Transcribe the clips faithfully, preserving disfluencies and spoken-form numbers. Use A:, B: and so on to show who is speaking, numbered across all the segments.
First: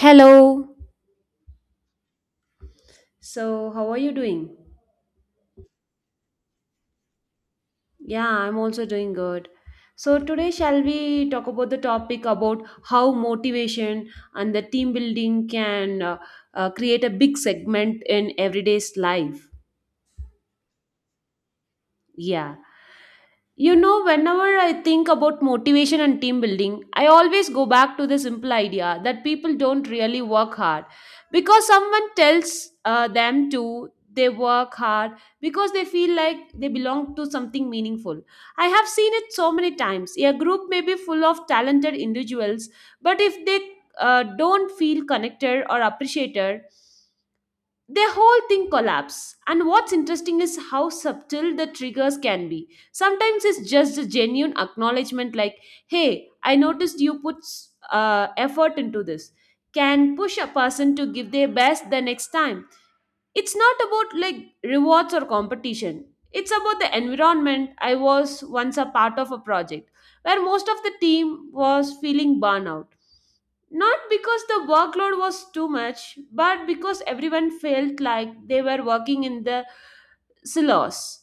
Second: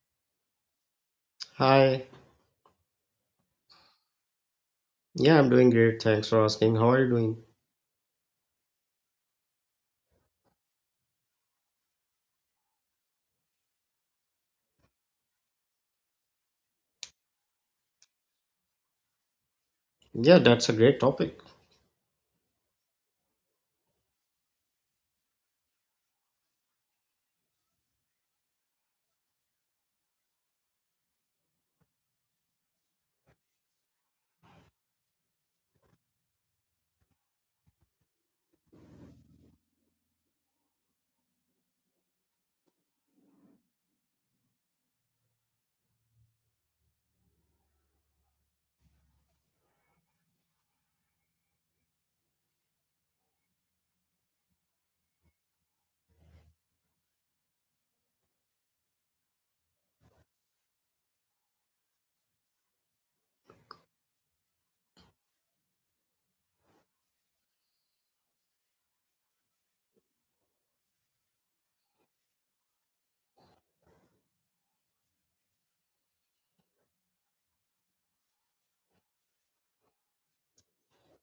A: Hello.
B: Hi.
A: So, how are you doing?
B: Yeah, I'm doing great. Thanks for asking. How are you doing?
A: Yeah, I'm also doing good. So, today shall we talk about the topic about how motivation and the team building can uh, uh, create a big segment in everyday's life?
B: Yeah, that's a great topic.
A: Yeah. You know, whenever I think about motivation and team building, I always go back to the simple idea that people don't really work hard because someone tells uh, them to. They work hard because they feel like they belong to something meaningful. I have seen it so many times. A group may be full of talented individuals, but if they uh, don't feel connected or appreciated, their whole thing collapse, and what's interesting is how subtle the triggers can be. Sometimes it's just a genuine acknowledgement, like, hey, I noticed you put uh, effort into this, can push a person to give their best the next time. It's not about like rewards or competition, it's about the environment. I was once a part of a project where most of the team was feeling burnout, not because the workload was too much, but because everyone felt like they were working in the silos.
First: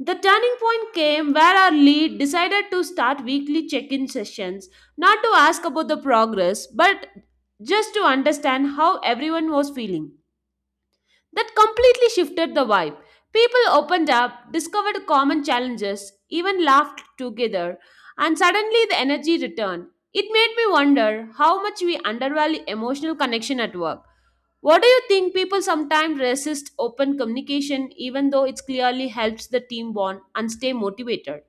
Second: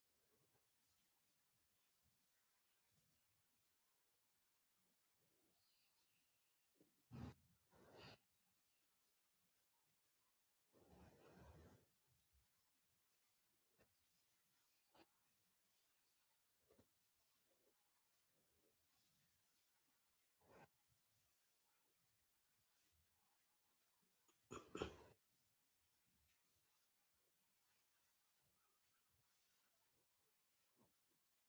A: The turning point came where our lead decided to start weekly check in sessions, not to ask about the progress, but just to understand how everyone was feeling. That completely shifted the vibe. People opened up, discovered common challenges, even laughed together, and suddenly the energy returned. It made me wonder how much we undervalue emotional connection at work. What do you think people sometimes resist open communication even though it clearly helps the team bond and stay motivated?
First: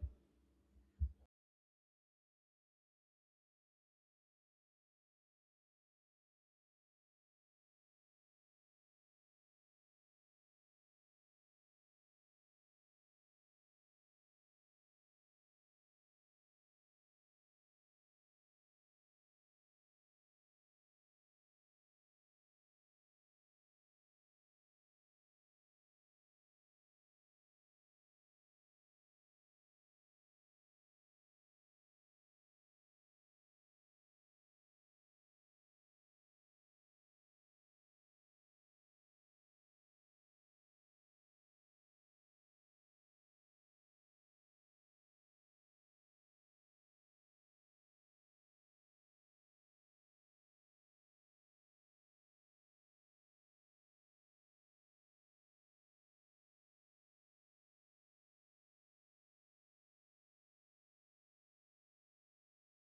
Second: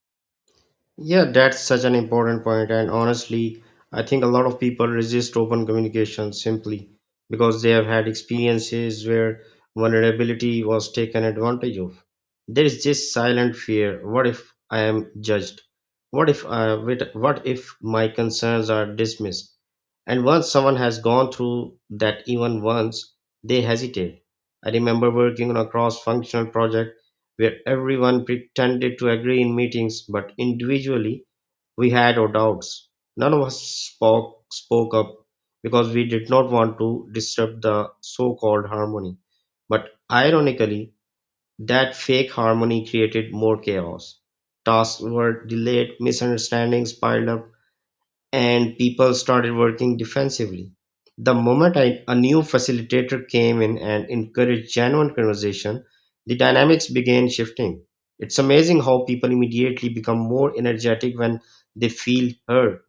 B: Yeah, that's such an important point, and honestly, I think a lot of people resist open communication simply because they have had experiences where vulnerability was taken advantage of. There is this silent fear, what if I am judged? What if, uh, with? What if my concerns are dismissed? And once someone has gone through that even once, they hesitate. I remember working on a cross functional project where everyone pretended to agree in meetings, but individually we had our doubts. None of us spoke, spoke up because we did not want to disturb the so called harmony. But ironically, that fake harmony created more chaos. Tasks were delayed, misunderstandings piled up, and people started working defensively. The moment I, a new facilitator came in and encouraged genuine conversation, the dynamics began shifting. It's amazing how people immediately become more energetic when they feel heard,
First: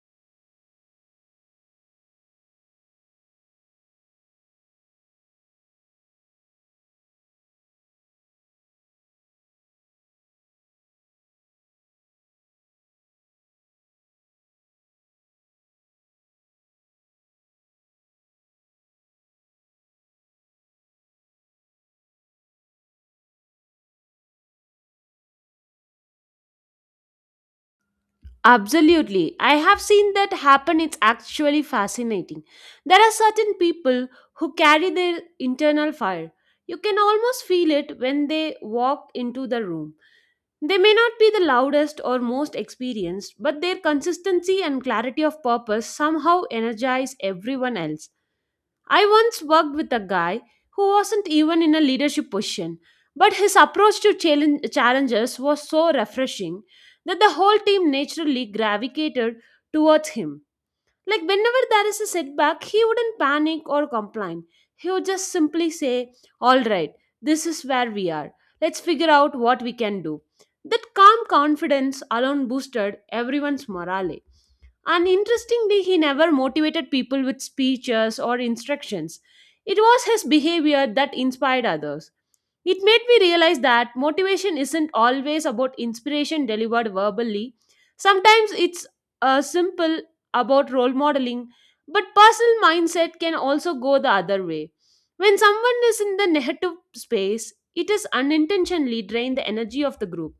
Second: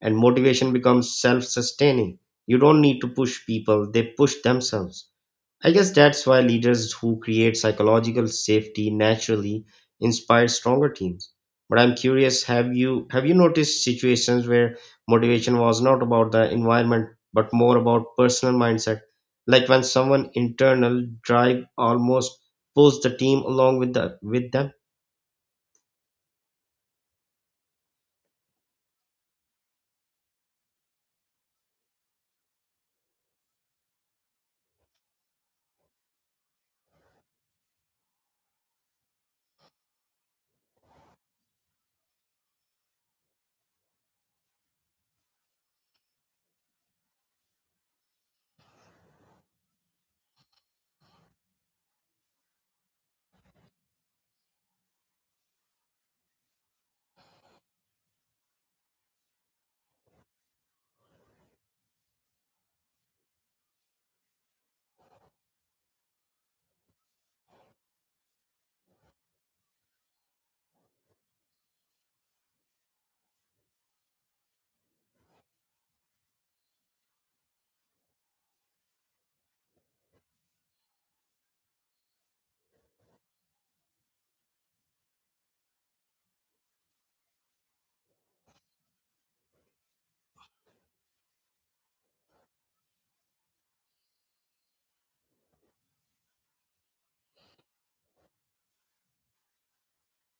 B: and motivation becomes self sustaining. You don't need to push people, they push themselves. I guess that's why leaders who create psychological safety naturally inspire stronger teams. But I'm curious, have you have you noticed situations where motivation was not about the environment but more about personal mindset? Like when someone internal drive almost pulls the team along with the with them?
A: Absolutely. I have seen that happen. It's actually fascinating. There are certain people who carry their internal fire. You can almost feel it when they walk into the room. They may not be the loudest or most experienced, but their consistency and clarity of purpose somehow energize everyone else. I once worked with a guy who wasn't even in a leadership position, but his approach to challenge, challenges was so refreshing that the whole team naturally gravitated towards him. Like, whenever there is a setback, he wouldn't panic or complain. He would just simply say, all right, this is where we are. Let's figure out what we can do. That calm confidence alone boosted everyone's morale. And interestingly, he never motivated people with speeches or instructions. It was his behavior that inspired others. It made me realize that motivation isn't always about inspiration delivered verbally. Sometimes it's uh, simple about role modeling, but personal mindset can also go the other way. When someone is in the negative space, it is unintentionally drain the energy of the group.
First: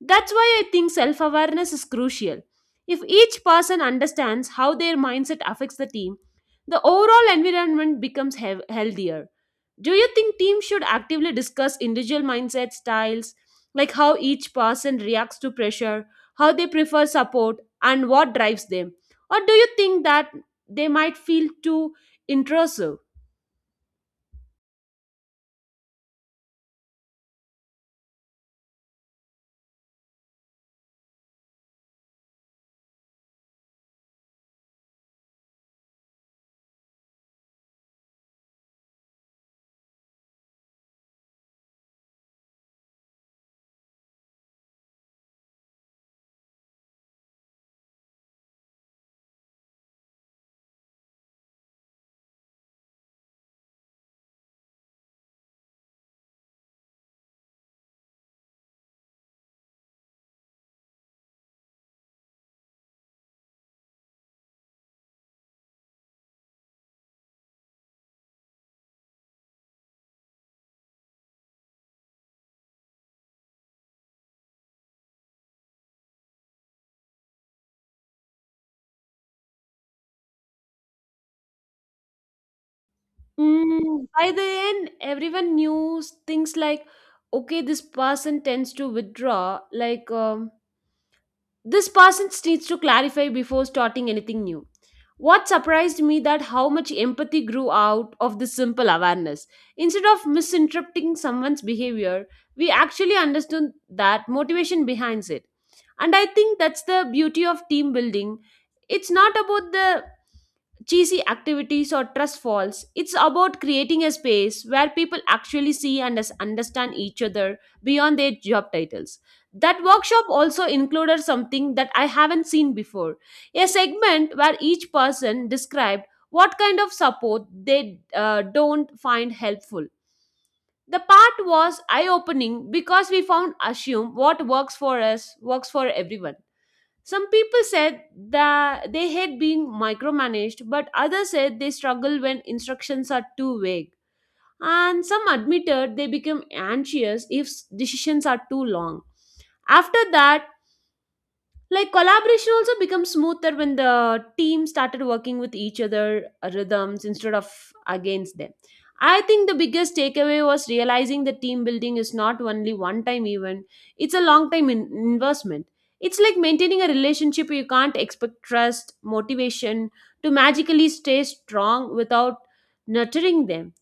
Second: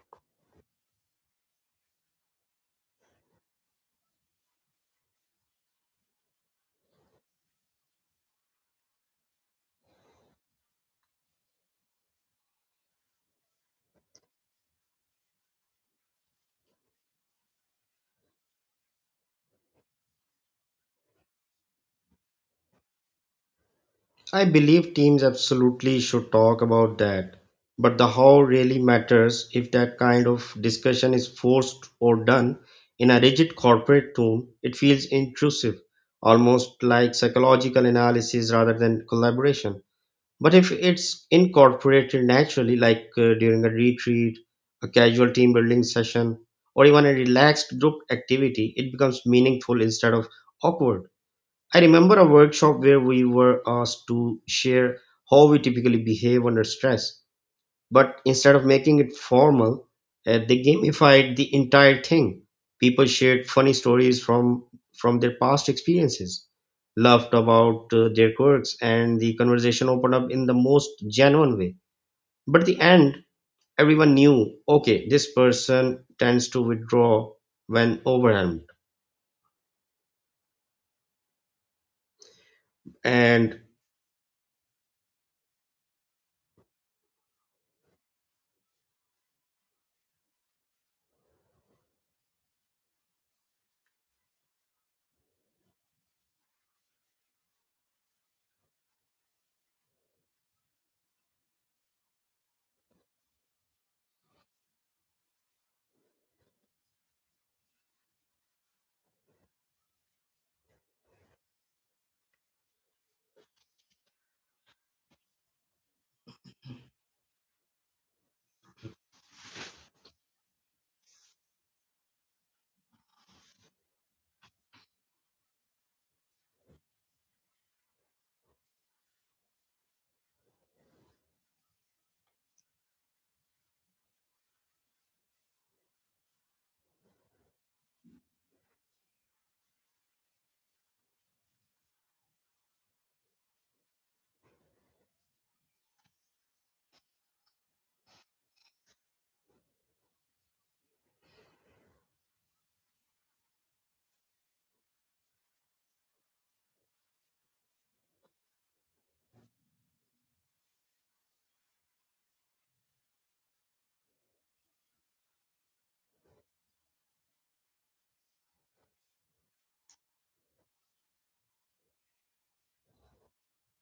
A: That's why I think self awareness is crucial. If each person understands how their mindset affects the team, the overall environment becomes hev- healthier. Do you think teams should actively discuss individual mindset styles, like how each person reacts to pressure, how they prefer support, and what drives them? Or do you think that they might feel too intrusive?
B: I believe teams absolutely should talk about that, but the how really matters if that kind of discussion is forced or done in a rigid corporate tone. It feels intrusive, almost like psychological analysis rather than collaboration. But if it's incorporated naturally, like uh, during a retreat, a casual team building session, or even a relaxed group activity, it becomes meaningful instead of awkward. I remember a workshop where we were asked to share how we typically behave under stress, but instead of making it formal, uh, they gamified the entire thing. People shared funny stories from from their past experiences, laughed about uh, their quirks, and the conversation opened up in the most genuine way. But at the end, everyone knew, okay, this person tends to withdraw when overwhelmed, and
A: Mm, by the end, everyone knew s- things like, okay, this person tends to withdraw. Like, um, this person s- needs to clarify before starting anything new. What surprised me that how much empathy grew out of this simple awareness. Instead of misinterpreting someone's behavior, we actually understood that motivation behind it. And I think that's the beauty of team building. It's not about the cheesy activities or trust falls. It's about creating a space where people actually see and us- understand each other beyond their job titles. That workshop also included something that I haven't seen before, a segment where each person described what kind of support they uh, don't find helpful. The part was eye opening because we found assume what works for us works for everyone. Some people said that they hate being micromanaged, but others said they struggle when instructions are too vague. And some admitted they become anxious if s- decisions are too long. After that, like collaboration also becomes smoother when the team started working with each other uh, rhythms instead of against them. I think the biggest takeaway was realizing that team building is not only one time event, it's a long time in- investment. It's like maintaining a relationship. You can't expect trust motivation to magically stay strong without nurturing them.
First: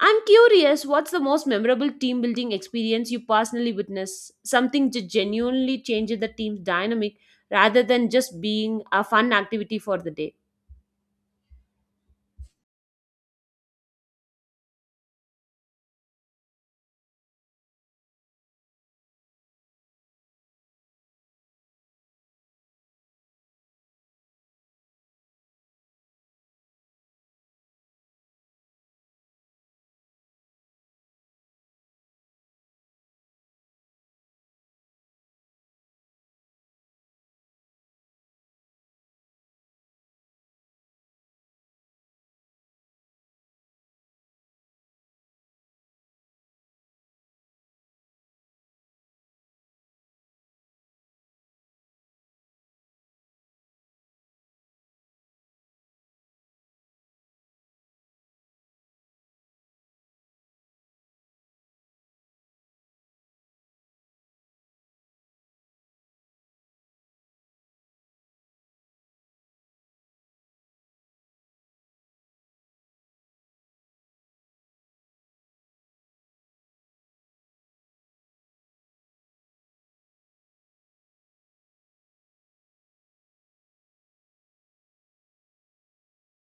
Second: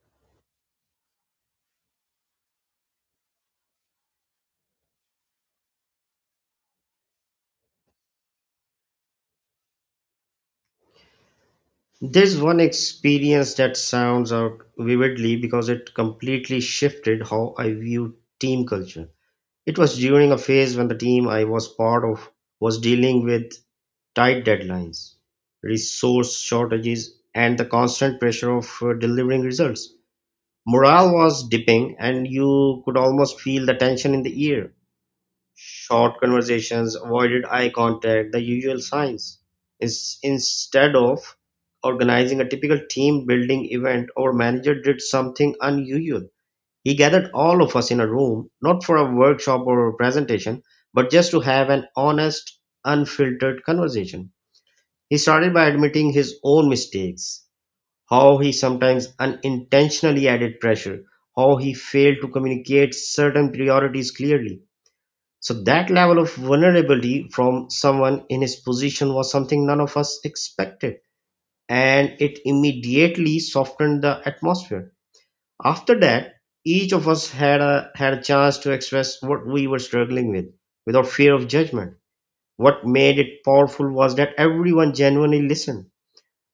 A: I'm curious, what's the most memorable team building experience you personally witnessed? Something that genuinely changed the team's dynamic rather than just being a fun activity for the day.
B: There's one experience that sounds out vividly because it completely shifted how I viewed team culture. It was during a phase when the team I was part of was dealing with tight deadlines, resource shortages, and the constant pressure of uh, delivering results. Morale was dipping, and you could almost feel the tension in the air. Short conversations avoided eye contact, the usual signs. Ins- Instead of organizing a typical team building event, our manager did something unusual. He gathered all of us in a room, not for a workshop or a presentation, but just to have an honest, unfiltered conversation. He started by admitting his own mistakes, how he sometimes unintentionally added pressure, how he failed to communicate certain priorities clearly, so that level of vulnerability from someone in his position was something none of us expected, and it immediately softened the atmosphere. After that, each of us had a had a chance to express what we were struggling with without fear of judgment. What made it powerful was that everyone genuinely listened.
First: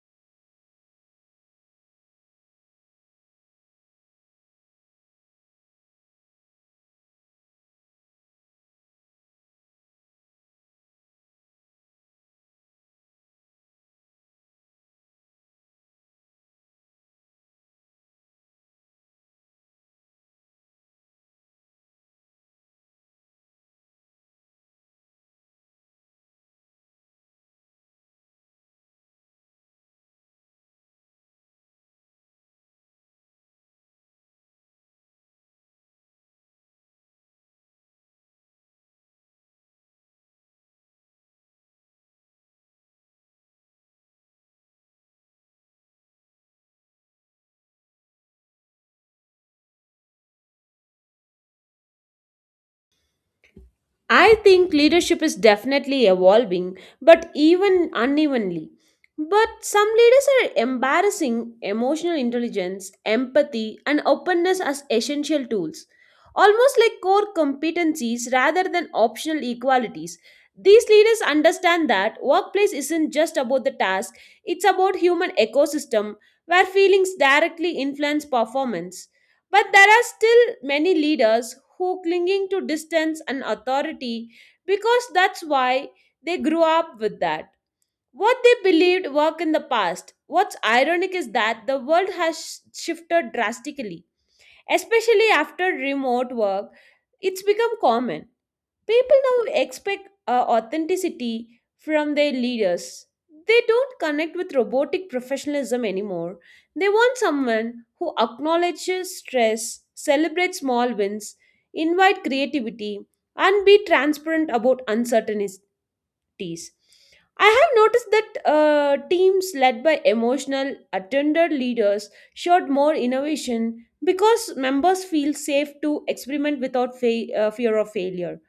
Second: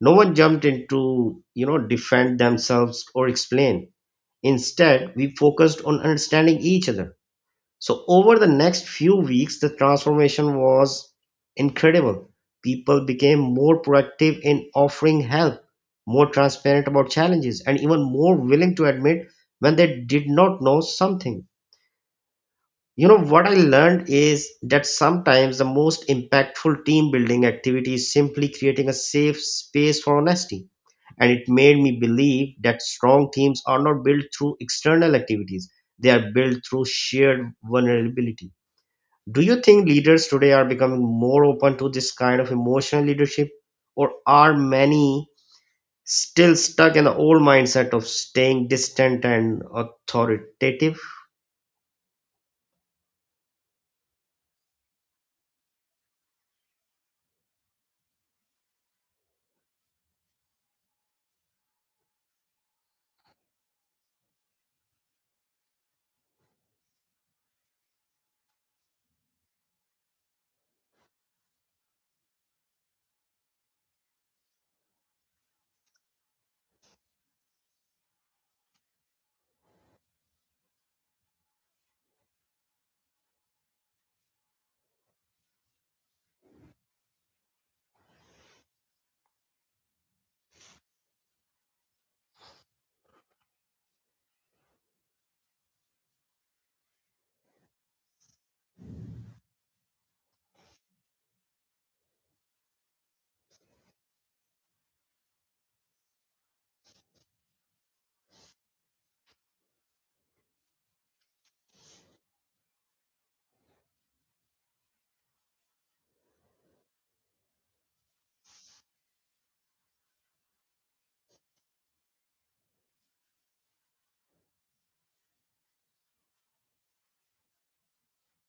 B: No one jumped in to, you know, defend themselves or explain. Instead, we focused on understanding each other, so over the next few weeks, the transformation was incredible. People became more proactive in offering help, more transparent about challenges, and even more willing to admit when they did not know something. You know what I learned is that sometimes the most impactful team building activity is simply creating a safe space for honesty. And it made me believe that strong teams are not built through external activities, they are built through shared vulnerability. Do you think leaders today are becoming more open to this kind of emotional leadership, or are many still stuck in the old mindset of staying distant and authoritative?
A: I think leadership is definitely evolving, but even unevenly. But some leaders are embarrassing emotional intelligence, empathy, and openness as essential tools, almost like core competencies rather than optional equalities. These leaders understand that workplace isn't just about the task, it's about human ecosystem where feelings directly influence performance. But there are still many leaders who clinging to distance and authority because that's why they grew up with that. What they believed worked in the past. What's ironic is that the world has shifted drastically, especially after remote work. It's become common. People now expect uh, authenticity from their leaders. They don't connect with robotic professionalism anymore. They want someone who acknowledges stress, celebrates small wins, invite creativity, and be transparent about uncertainties. I have noticed that uh, teams led by emotional, attender leaders showed more innovation because members feel safe to experiment without fa- uh, fear of failure.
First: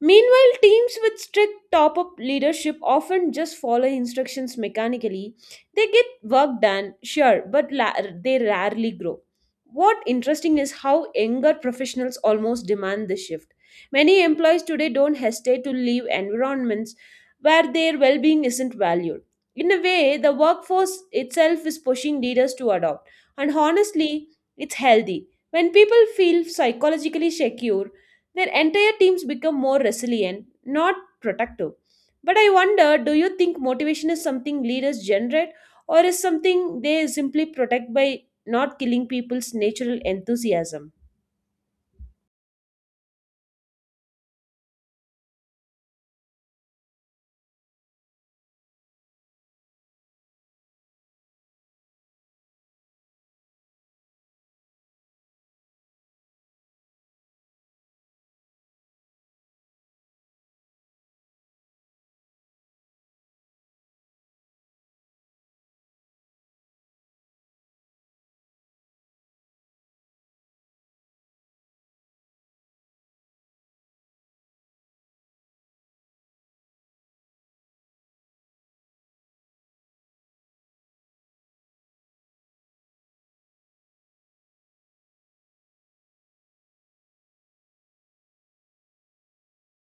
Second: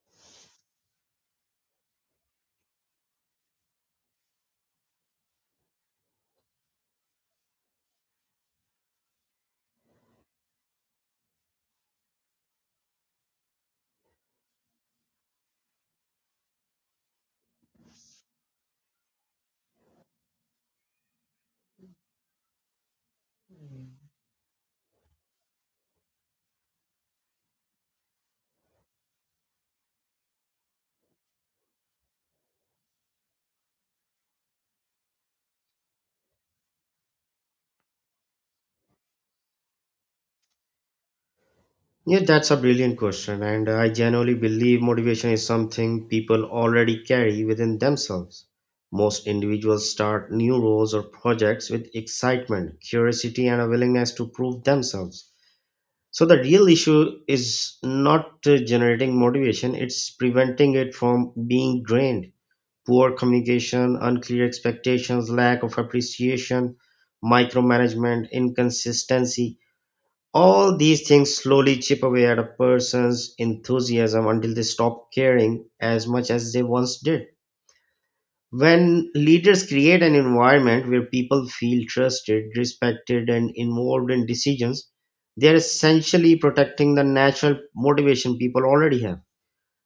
A: Meanwhile, teams with strict top up leadership often just follow instructions mechanically. They get work done, sure, but la- they rarely grow. What interesting is how younger professionals almost demand this shift. Many employees today don't hesitate to leave environments where their well being isn't valued. In a way, the workforce itself is pushing leaders to adopt, and honestly, it's healthy. When people feel psychologically secure, their entire teams become more resilient, not protective. But I wonder, do you think motivation is something leaders generate or is something they simply protect by not killing people's natural enthusiasm?
B: Yeah, that's a brilliant question, and I genuinely believe motivation is something people already carry within themselves. Most individuals start new roles or projects with excitement, curiosity, and a willingness to prove themselves. So the real issue is not uh, generating motivation, it's preventing it from being drained. Poor communication, unclear expectations, lack of appreciation, micromanagement, inconsistency. All these things slowly chip away at a person's enthusiasm until they stop caring as much as they once did. When leaders create an environment where people feel trusted, respected, and involved in decisions, they are essentially protecting the natural motivation people already have.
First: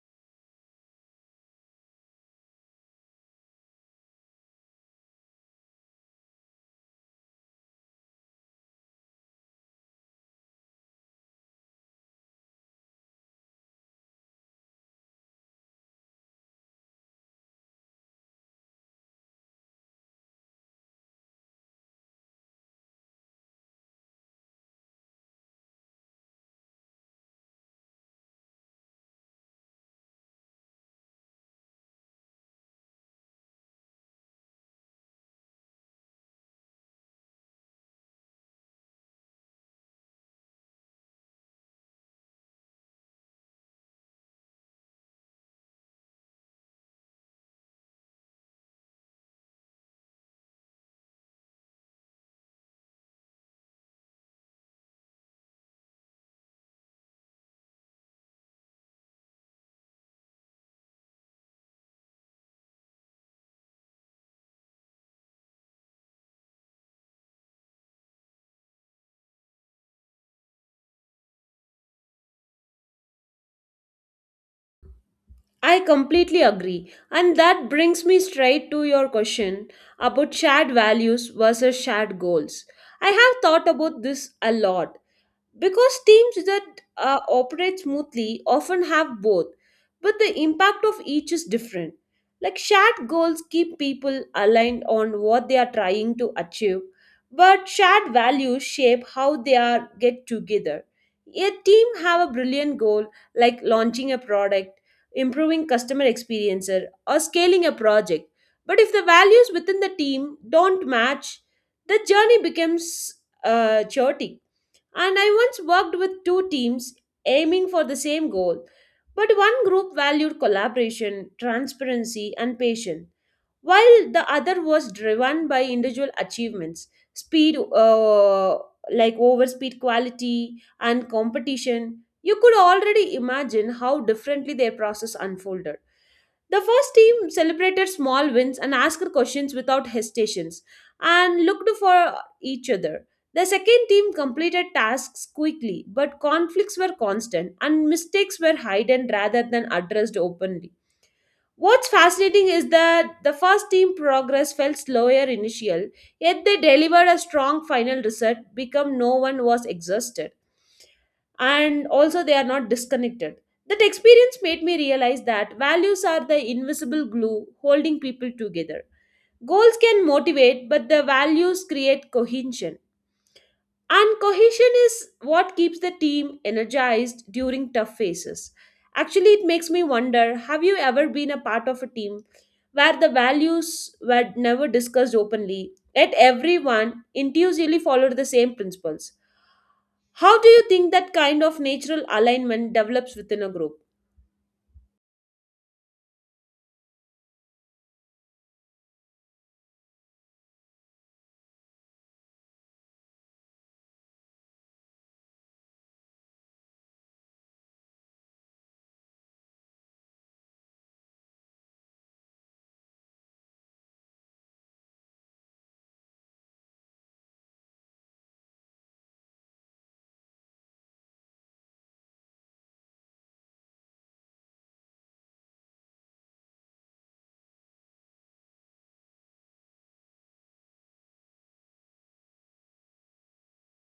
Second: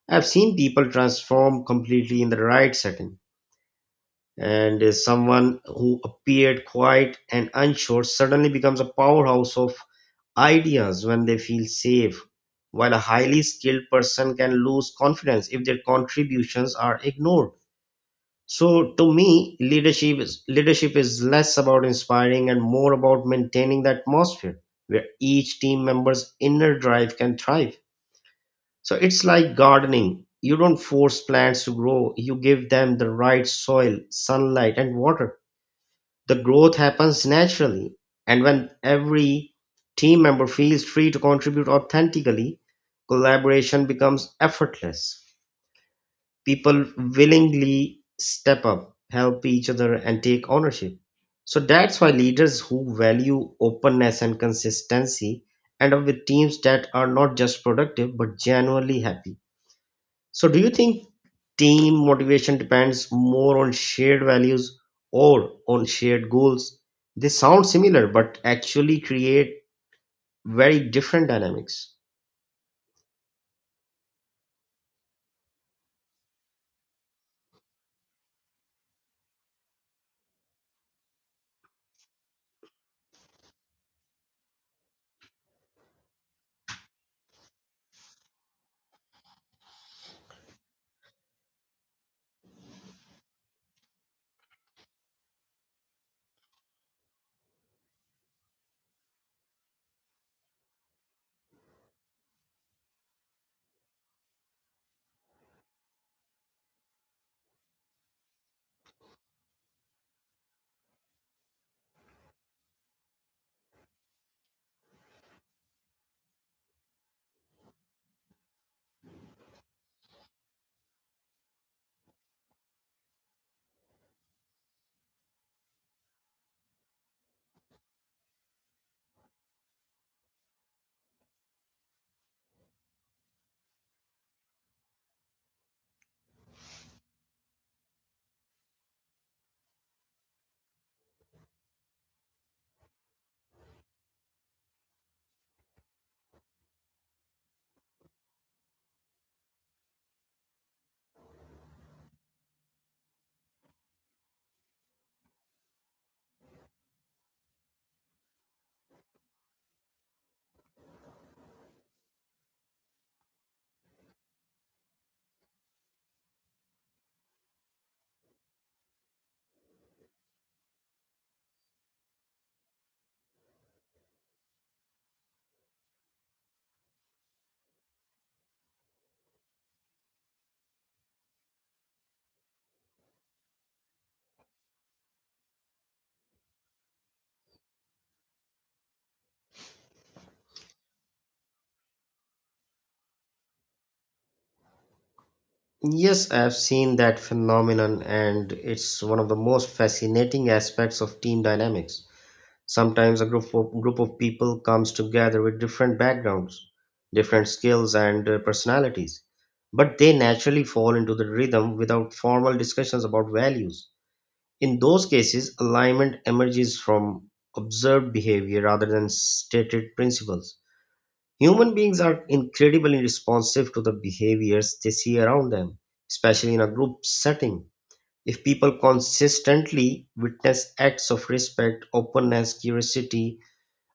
B: I've seen people transform completely in the right setting, and uh, someone who appeared quiet and unsure suddenly becomes a powerhouse of ideas when they feel safe, while a highly skilled person can lose confidence if their contributions are ignored. So to me, leadership is, leadership is less about inspiring and more about maintaining the atmosphere where each team member's inner drive can thrive. So it's like gardening. You don't force plants to grow, you give them the right soil, sunlight, and water. The growth happens naturally. And when every team member feels free to contribute authentically, collaboration becomes effortless, people willingly step up, help each other, and take ownership. So that's why leaders who value openness and consistency end up with teams that are not just productive but genuinely happy. So, do you think team motivation depends more on shared values or on shared goals? They sound similar but actually create very different dynamics.
A: I completely agree. And that brings me straight to your question about shared values versus shared goals. I have thought about this a lot, because teams that uh, operate smoothly often have both, but the impact of each is different. Like shared goals keep people aligned on what they are trying to achieve, but shared values shape how they are get together. A team have a brilliant goal like launching a product, improving customer experience, or scaling a project. But if the values within the team don't match, the journey becomes uh, chaotic. And I once worked with two teams aiming for the same goal, but one group valued collaboration, transparency, and patience, while the other was driven by individual achievements, speed, uh, like over speed quality, and competition. You could already imagine how differently their process unfolded. The first team celebrated small wins and asked questions without hesitations and looked for each other. The second team completed tasks quickly, but conflicts were constant and mistakes were hidden rather than addressed openly. What's fascinating is that the first team progress felt slower initial, yet they delivered a strong final result because no one was exhausted, and also they are not disconnected. That experience made me realize that values are the invisible glue holding people together. Goals can motivate, but the values create cohesion. And cohesion is what keeps the team energized during tough phases. Actually, it makes me wonder, have you ever been a part of a team where the values were never discussed openly, yet everyone intuitively followed the same principles? How do you think that kind of natural alignment develops within a group?
B: Yes, I've seen that phenomenon, and it's one of the most fascinating aspects of team dynamics. Sometimes a group of, group of people comes together with different backgrounds, different skills, and uh, personalities, but they naturally fall into the rhythm without formal discussions about values. In those cases, alignment emerges from observed behavior rather than stated principles. Human beings are incredibly responsive to the behaviors they see around them, especially in a group setting. If people consistently witness acts of respect, openness, curiosity,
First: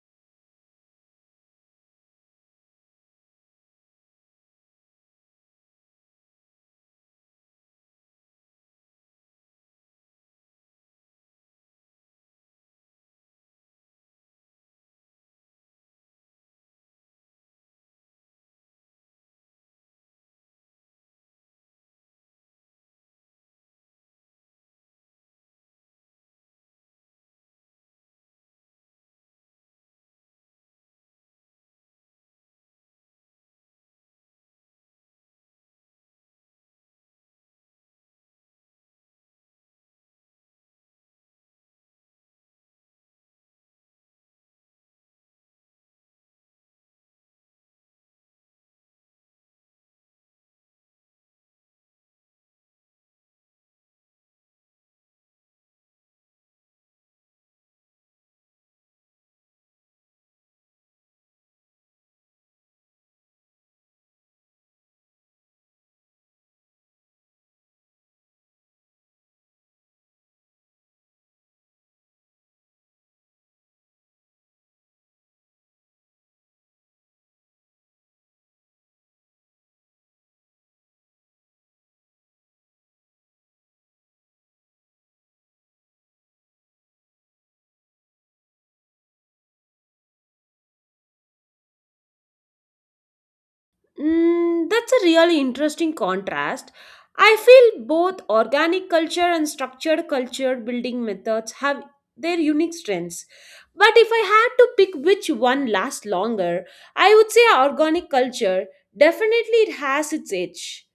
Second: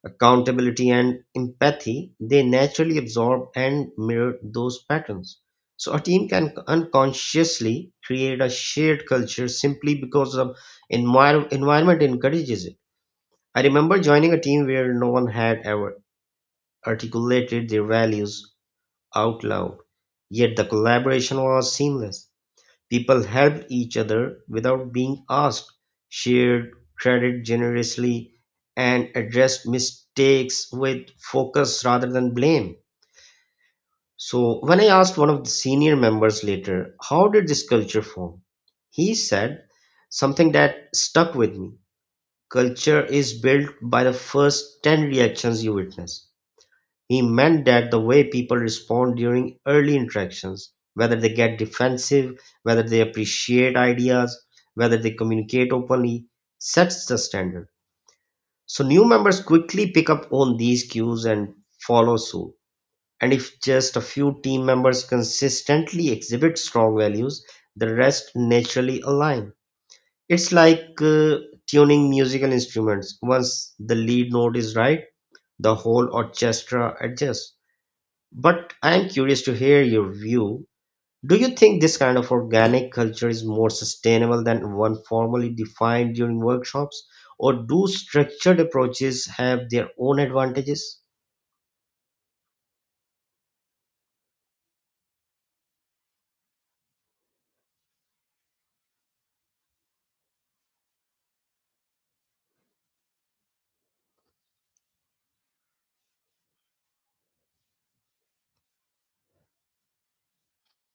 B: accountability, and empathy, they naturally absorb and mirror those patterns. So, a team can unconsciously create a shared culture simply because the envir- environment encourages it. I remember joining a team where no one had ever articulated their values out loud. Yet the collaboration was seamless. People helped each other without being asked, shared credit generously, and addressed mistakes with focus rather than blame. So, when I asked one of the senior members later, how did this culture form? He said something that stuck with me. Culture is built by the first ten reactions you witness. He meant that the way people respond during early interactions, whether they get defensive, whether they appreciate ideas, whether they communicate openly, sets the standard. So new members quickly pick up on these cues and follow suit. And if just a few team members consistently exhibit strong values, the rest naturally align. It's like uh, tuning musical instruments. Once the lead note is right, the whole orchestra adjusts. But I'm curious to hear your view. Do you think this kind of organic culture is more sustainable than one formally defined during workshops, or do structured approaches have their own advantages?
A: Mm, that's a really interesting contrast. I feel both organic culture and structured culture building methods have their unique strengths. But if I had to pick which one lasts longer, I would say organic culture. Definitely, it has its edge.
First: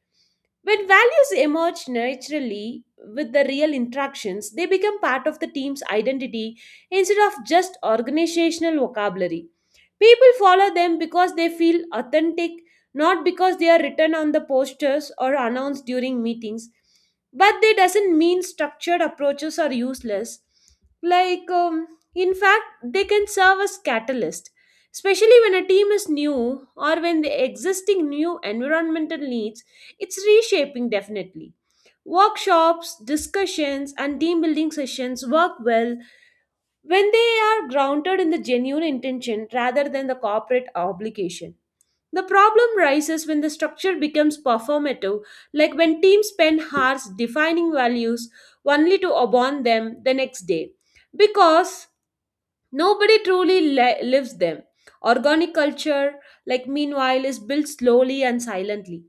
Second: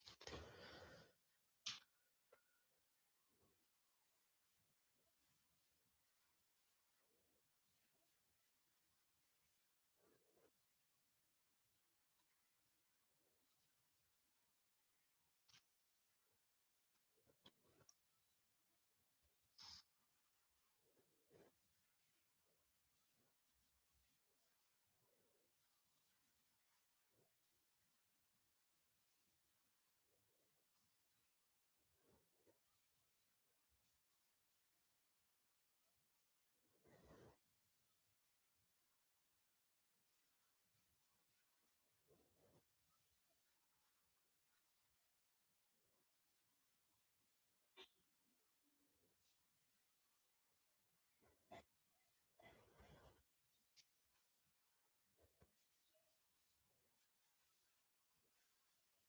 A: When values emerge naturally with the real interactions, they become part of the team's identity instead of just organizational vocabulary. People follow them because they feel authentic, not because they are written on the posters or announced during meetings. But they doesn't mean structured approaches are useless. Like, um, in fact they can serve as catalyst, especially when a team is new or when the existing new environmental needs it's reshaping. Definitely workshops, discussions and team building sessions work well when they are grounded in the genuine intention rather than the corporate obligation. The problem rises when the structure becomes performative, like when teams spend hours defining values only to abandon them the next day. Because nobody truly li- lives them. Organic culture, like, meanwhile, is built slowly and silently.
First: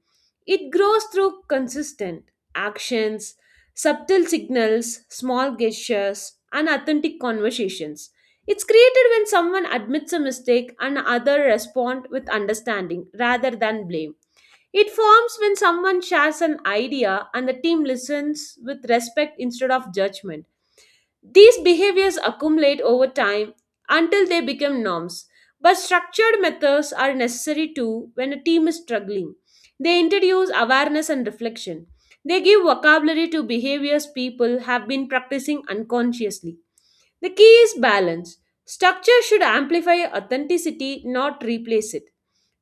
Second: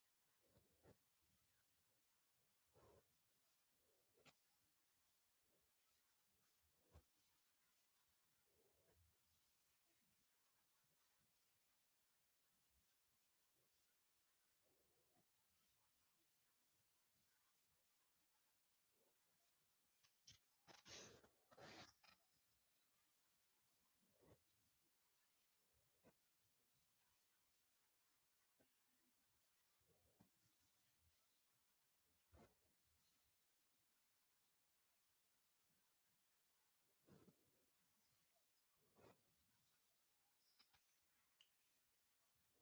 A: It grows through consistent actions, subtle signals, small gestures, and authentic conversations. It's created when someone admits a mistake and other respond with understanding rather than blame. It forms when someone shares an idea and the team listens with respect instead of judgment. These behaviors accumulate over time until they become norms. But structured methods are necessary too when a team is struggling. They introduce awareness and reflection. They give vocabulary to behaviors people have been practicing unconsciously. The key is balance. Structure should amplify authenticity, not replace it.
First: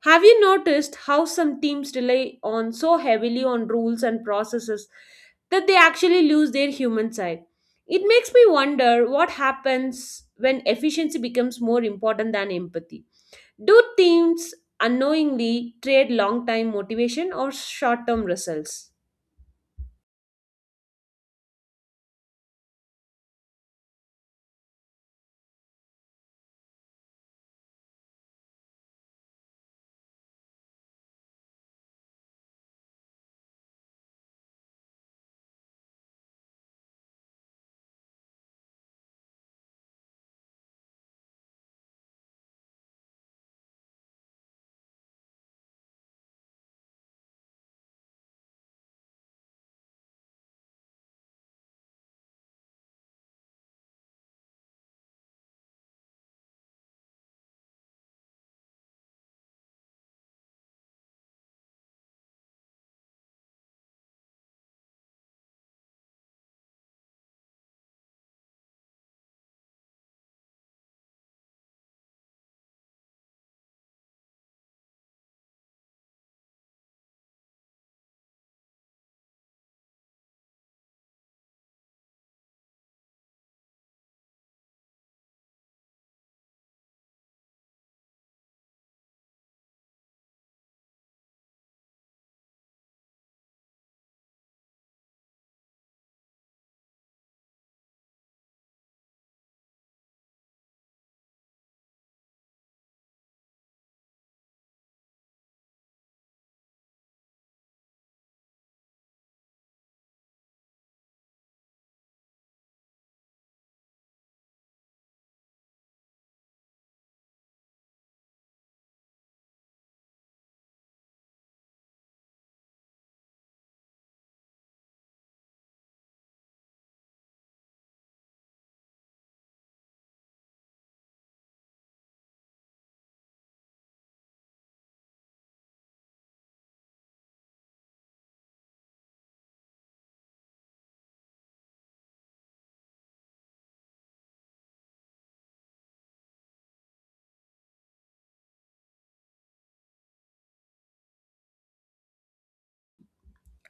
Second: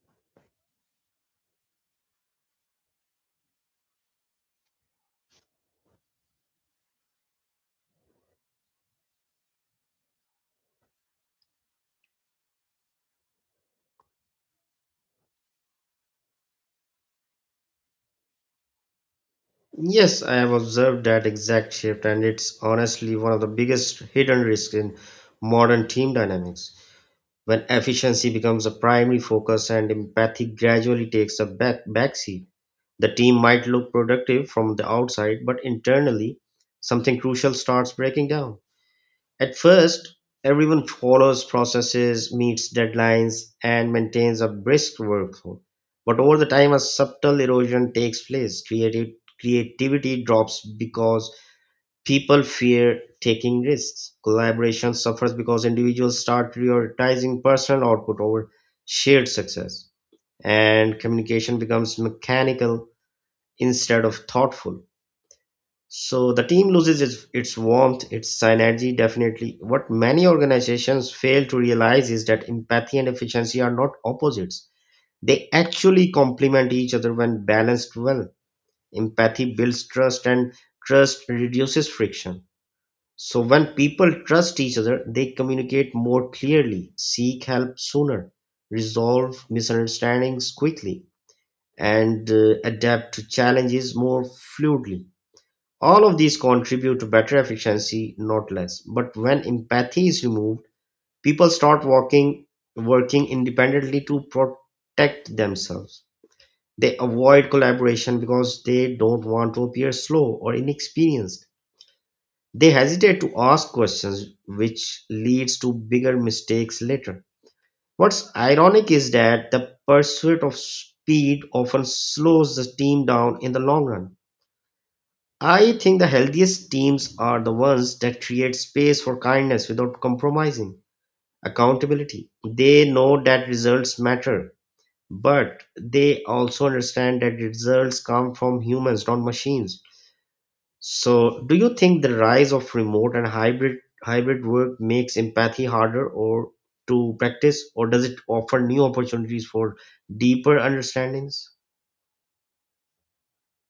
A: Have you noticed how some teams rely on so heavily on rules and processes that they actually lose their human side? It makes me wonder what happens when efficiency becomes more important than empathy. Do teams unknowingly trade long time motivation or short term results?
B: Yes, I have observed that exact shift, and it's honestly one of the biggest hidden risks in modern team dynamics. When efficiency becomes a primary focus and empathy gradually takes a back backseat. The team might look productive from the outside, but internally, something crucial starts breaking down. At first, everyone follows processes, meets deadlines, and maintains a brisk workflow. But over the time, a subtle erosion takes place. Creative, creativity drops because people fear taking risks. Collaboration suffers because individuals start prioritizing personal output over shared success. And communication becomes mechanical instead of thoughtful. So the team loses its, its warmth, its synergy, definitely. What many organizations fail to realize is that empathy and efficiency are not opposites. They actually complement each other when balanced well. Empathy builds trust and trust reduces friction. So when people trust each other, they communicate more clearly, seek help sooner, resolve misunderstandings quickly, and uh, adapt to challenges more fluidly. All of these contribute to better efficiency, not less. But when empathy is removed, people start working working independently to protect themselves. They avoid collaboration because they don't want to appear slow or inexperienced. They hesitate to ask questions, which leads to bigger mistakes later. What's ironic is that the pursuit of speed often slows the team down in the long run. I think the healthiest teams are the ones that create space for kindness without compromising accountability. They know that results matter, but they also understand that results come from humans, not machines. So, do you think the rise of remote and hybrid hybrid work makes empathy harder or to practice, or does it offer new opportunities for deeper understandings?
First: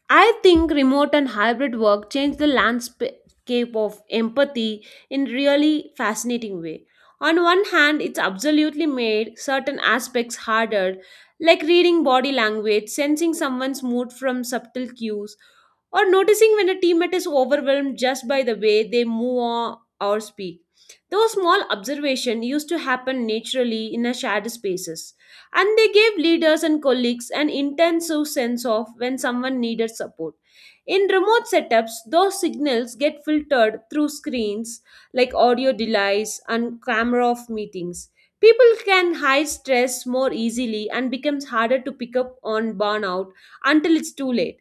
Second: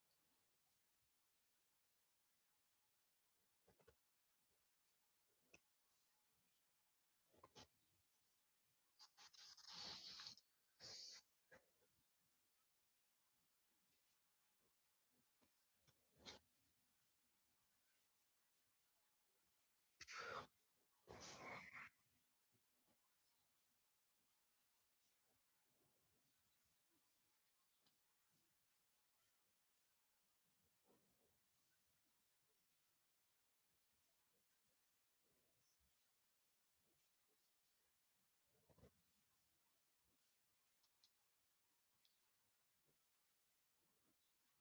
A: I think remote and hybrid work changed the landscape of empathy in really fascinating way. On one hand, it's absolutely made certain aspects harder, like reading body language, sensing someone's mood from subtle cues, or noticing when a teammate is overwhelmed just by the way they move on or speak. Those small observations used to happen naturally in a shared spaces, and they gave leaders and colleagues an intensive sense of when someone needed support. In remote setups, those signals get filtered through screens like audio delays and camera of meetings. People can hide stress more easily and becomes harder to pick up on burnout until it's too late.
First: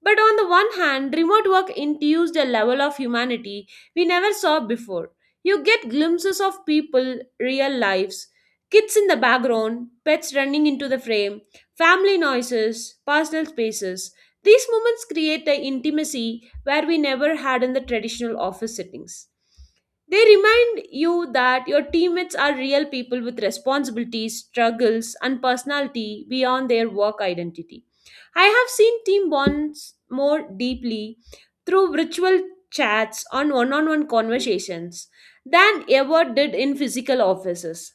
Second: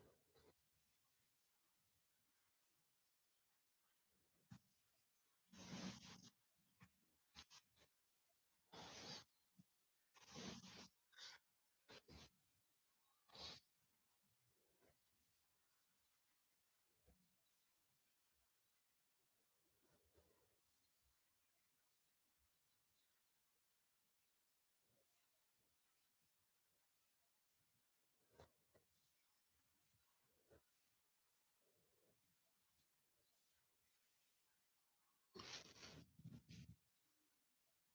A: But on the one hand, remote work infused a level of humanity we never saw before. You get glimpses of people, real lives, kids in the background, pets running into the frame, family noises, personal spaces. These moments create an intimacy where we never had in the traditional office settings. They remind you that your teammates are real people with responsibilities, struggles, and personality beyond their work identity. I have seen team bonds more deeply through virtual chats on one on one conversations than ever did in physical offices.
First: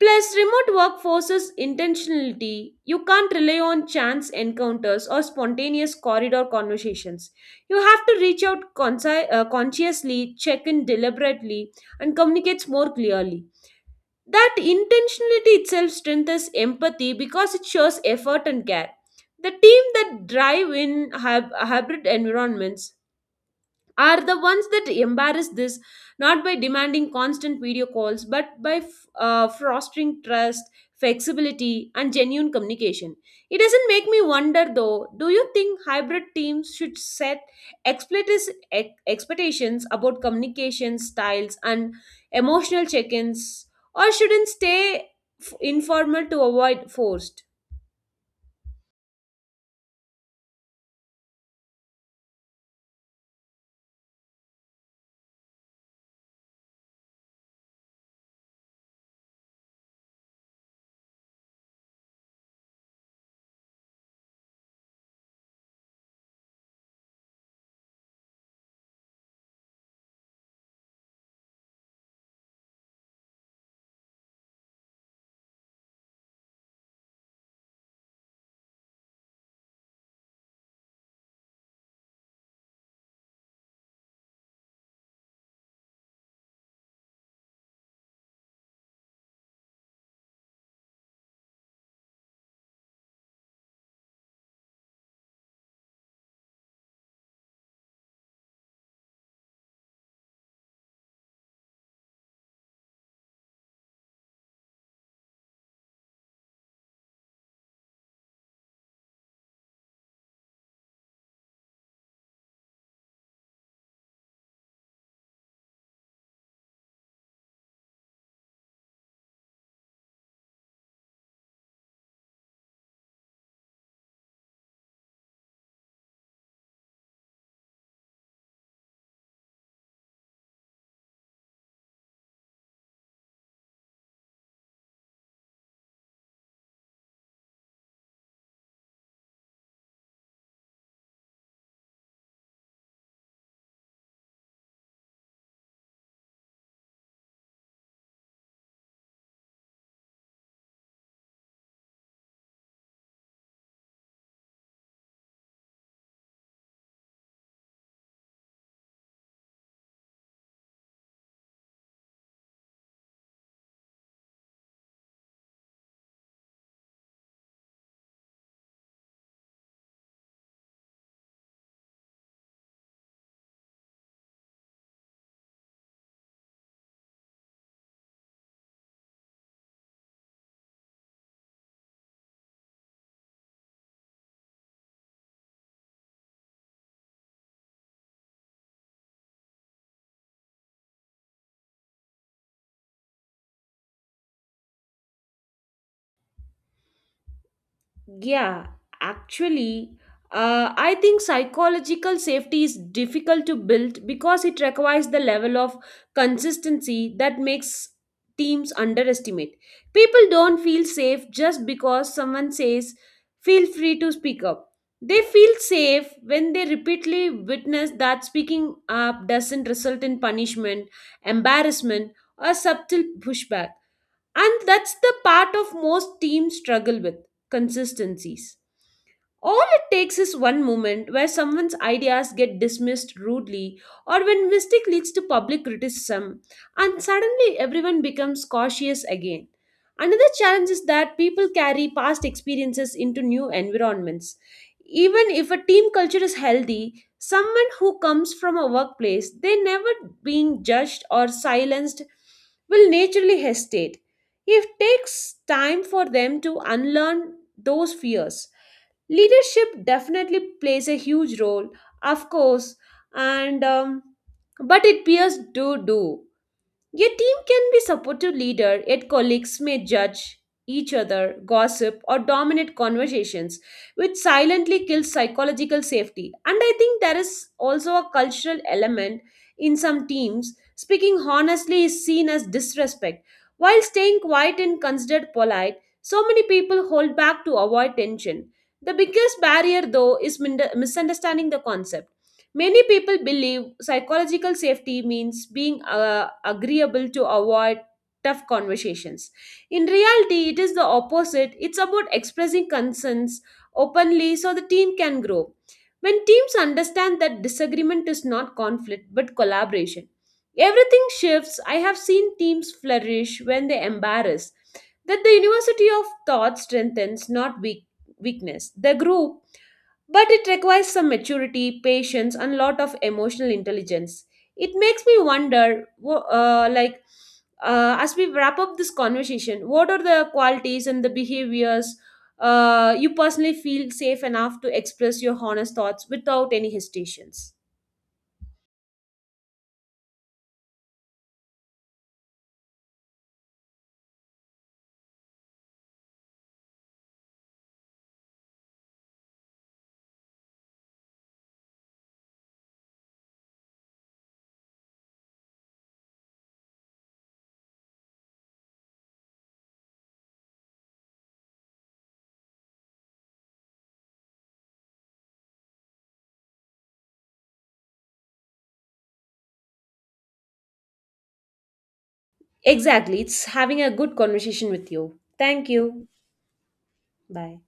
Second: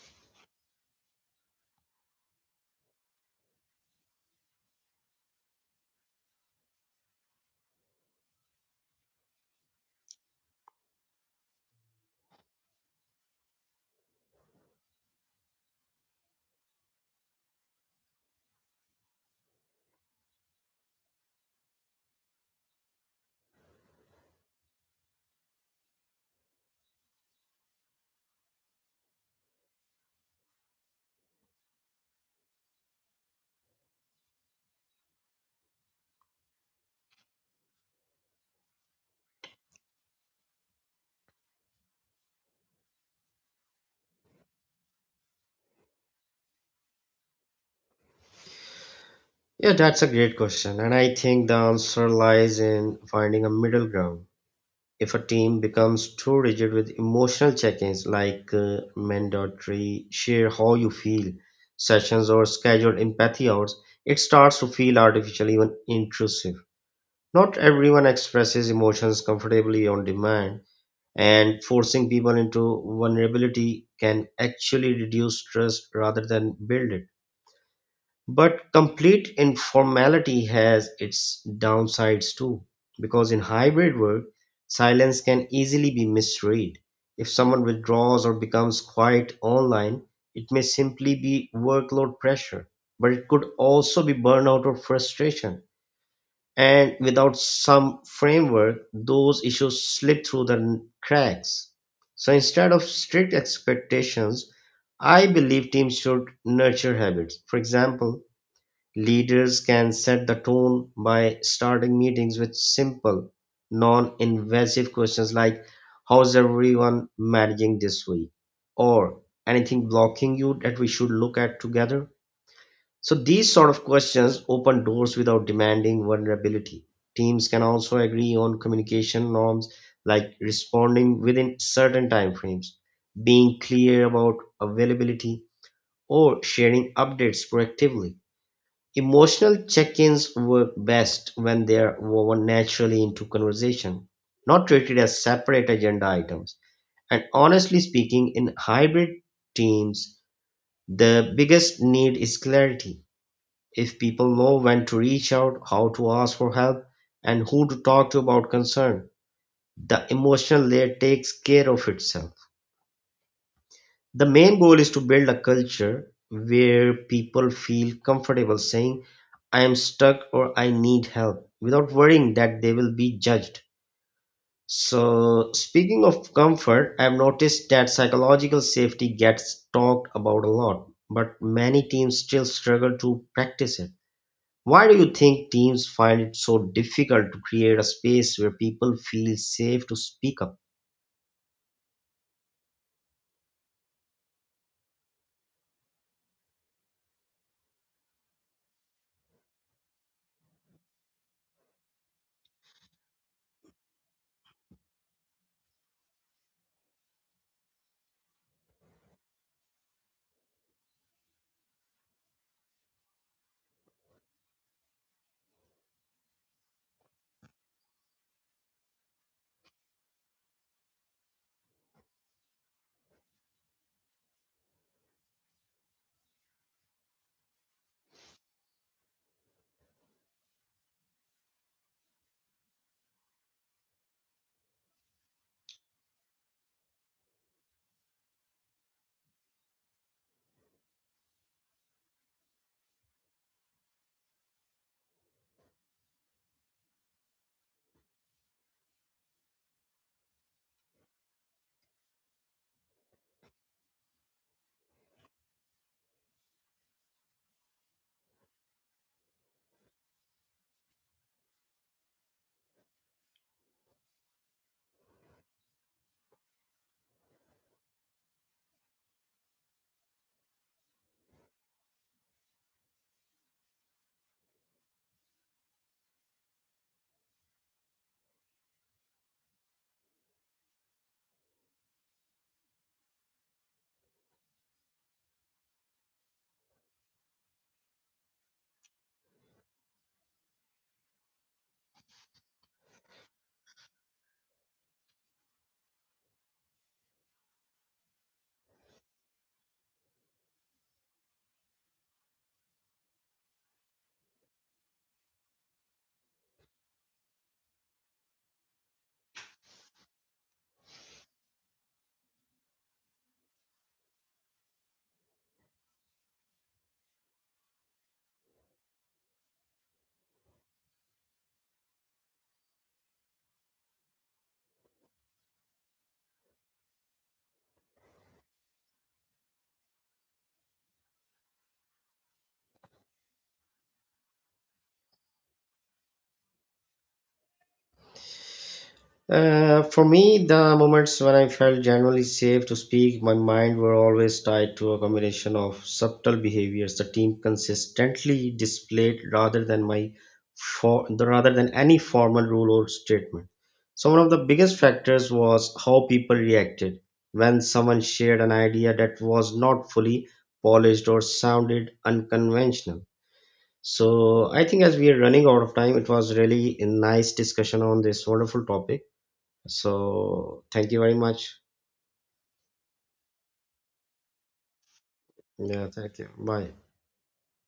A: Plus, remote work forces intentionality. You can't rely on chance encounters or spontaneous corridor conversations. You have to reach out consci- uh, consciously, check in deliberately, and communicate more clearly. That intentionality itself strengthens empathy because it shows effort and care. The team that drive in hyb- hybrid environments are the ones that embarrass this, not by demanding constant video calls but by f- uh, fostering trust, flexibility, and genuine communication. It doesn't make me wonder though, do you think hybrid teams should set explicit ex- expectations about communication styles and emotional check-ins, or shouldn't stay f- informal to avoid forced?
B: Yeah, that's a great question, and I think the answer lies in finding a middle ground. If a team becomes too rigid with emotional check-ins like uh, mandatory share how you feel sessions or scheduled empathy hours, it starts to feel artificial, even intrusive. Not everyone expresses emotions comfortably on demand, and forcing people into vulnerability can actually reduce trust rather than build it. But complete informality has its downsides too, because in hybrid work, silence can easily be misread. If someone withdraws or becomes quiet online, it may simply be workload pressure, but it could also be burnout or frustration. And without some framework, those issues slip through the cracks. So instead of strict expectations, I believe teams should nurture habits. For example, leaders can set the tone by starting meetings with simple, non-invasive questions like "How's everyone managing this week?" or "Anything blocking you that we should look at together?" So these sort of questions open doors without demanding vulnerability. Teams can also agree on communication norms like responding within certain timeframes, being clear about availability, or sharing updates proactively. Emotional check-ins work best when they are woven naturally into conversation, not treated as separate agenda items. And honestly speaking, in hybrid teams, the biggest need is clarity. If people know when to reach out, how to ask for help, and who to talk to about concern, the emotional layer takes care of itself. The main goal is to build a culture where people feel comfortable saying, I am stuck or I need help without worrying that they will be judged. So, speaking of comfort, I've noticed that psychological safety gets talked about a lot, but many teams still struggle to practice it. Why do you think teams find it so difficult to create a space where people feel safe to speak up?
A: Yeah, actually, uh, I think psychological safety is difficult to build because it requires the level of consistency that makes teams underestimate. People don't feel safe just because someone says, feel free to speak up. They feel safe when they repeatedly witness that speaking up doesn't result in punishment, embarrassment, or subtle pushback. And that's the part of most teams struggle with consistencies. All it takes is one moment where someone's ideas get dismissed rudely or when mistake leads to public criticism and suddenly everyone becomes cautious again. Another challenge is that people carry past experiences into new environments. Even if a team culture is healthy, someone who comes from a workplace they never being judged or silenced will naturally hesitate. It takes time for them to unlearn those fears. Leadership definitely plays a huge role, of course, and um, but it peers do do. Your team can be supportive leader, yet colleagues may judge each other, gossip, or dominate conversations, which silently kills psychological safety. And I think there is also a cultural element in some teams. Speaking honestly is seen as disrespect, while staying quiet and considered polite. So many people hold back to avoid tension. The biggest barrier, though, is min- misunderstanding the concept. Many people believe psychological safety means being uh, agreeable to avoid tough conversations. In reality, it is the opposite. It's about expressing concerns openly so the team can grow. When teams understand that disagreement is not conflict but collaboration, everything shifts. I have seen teams flourish when they embarrass, that the university of thought strengthens, not weak, weakness. The group but it requires some maturity, patience, and a lot of emotional intelligence. It makes me wonder, wo- uh, like, uh, as we wrap up this conversation, what are the qualities and the behaviors uh, you personally feel safe enough to express your honest thoughts without any hesitations?
B: Uh, for me, the moments when I felt genuinely safe to speak my mind were always tied to a combination of subtle behaviors the team consistently displayed rather than my for, rather than any formal rule or statement. So one of the biggest factors was how people reacted when someone shared an idea that was not fully polished or sounded unconventional. So I think as we are running out of time, it was really a nice discussion on this wonderful topic. So thank you very much.
A: Exactly. It's having a good conversation with you. Thank
B: Yeah,
A: you.
B: thank you. Bye.
A: Bye.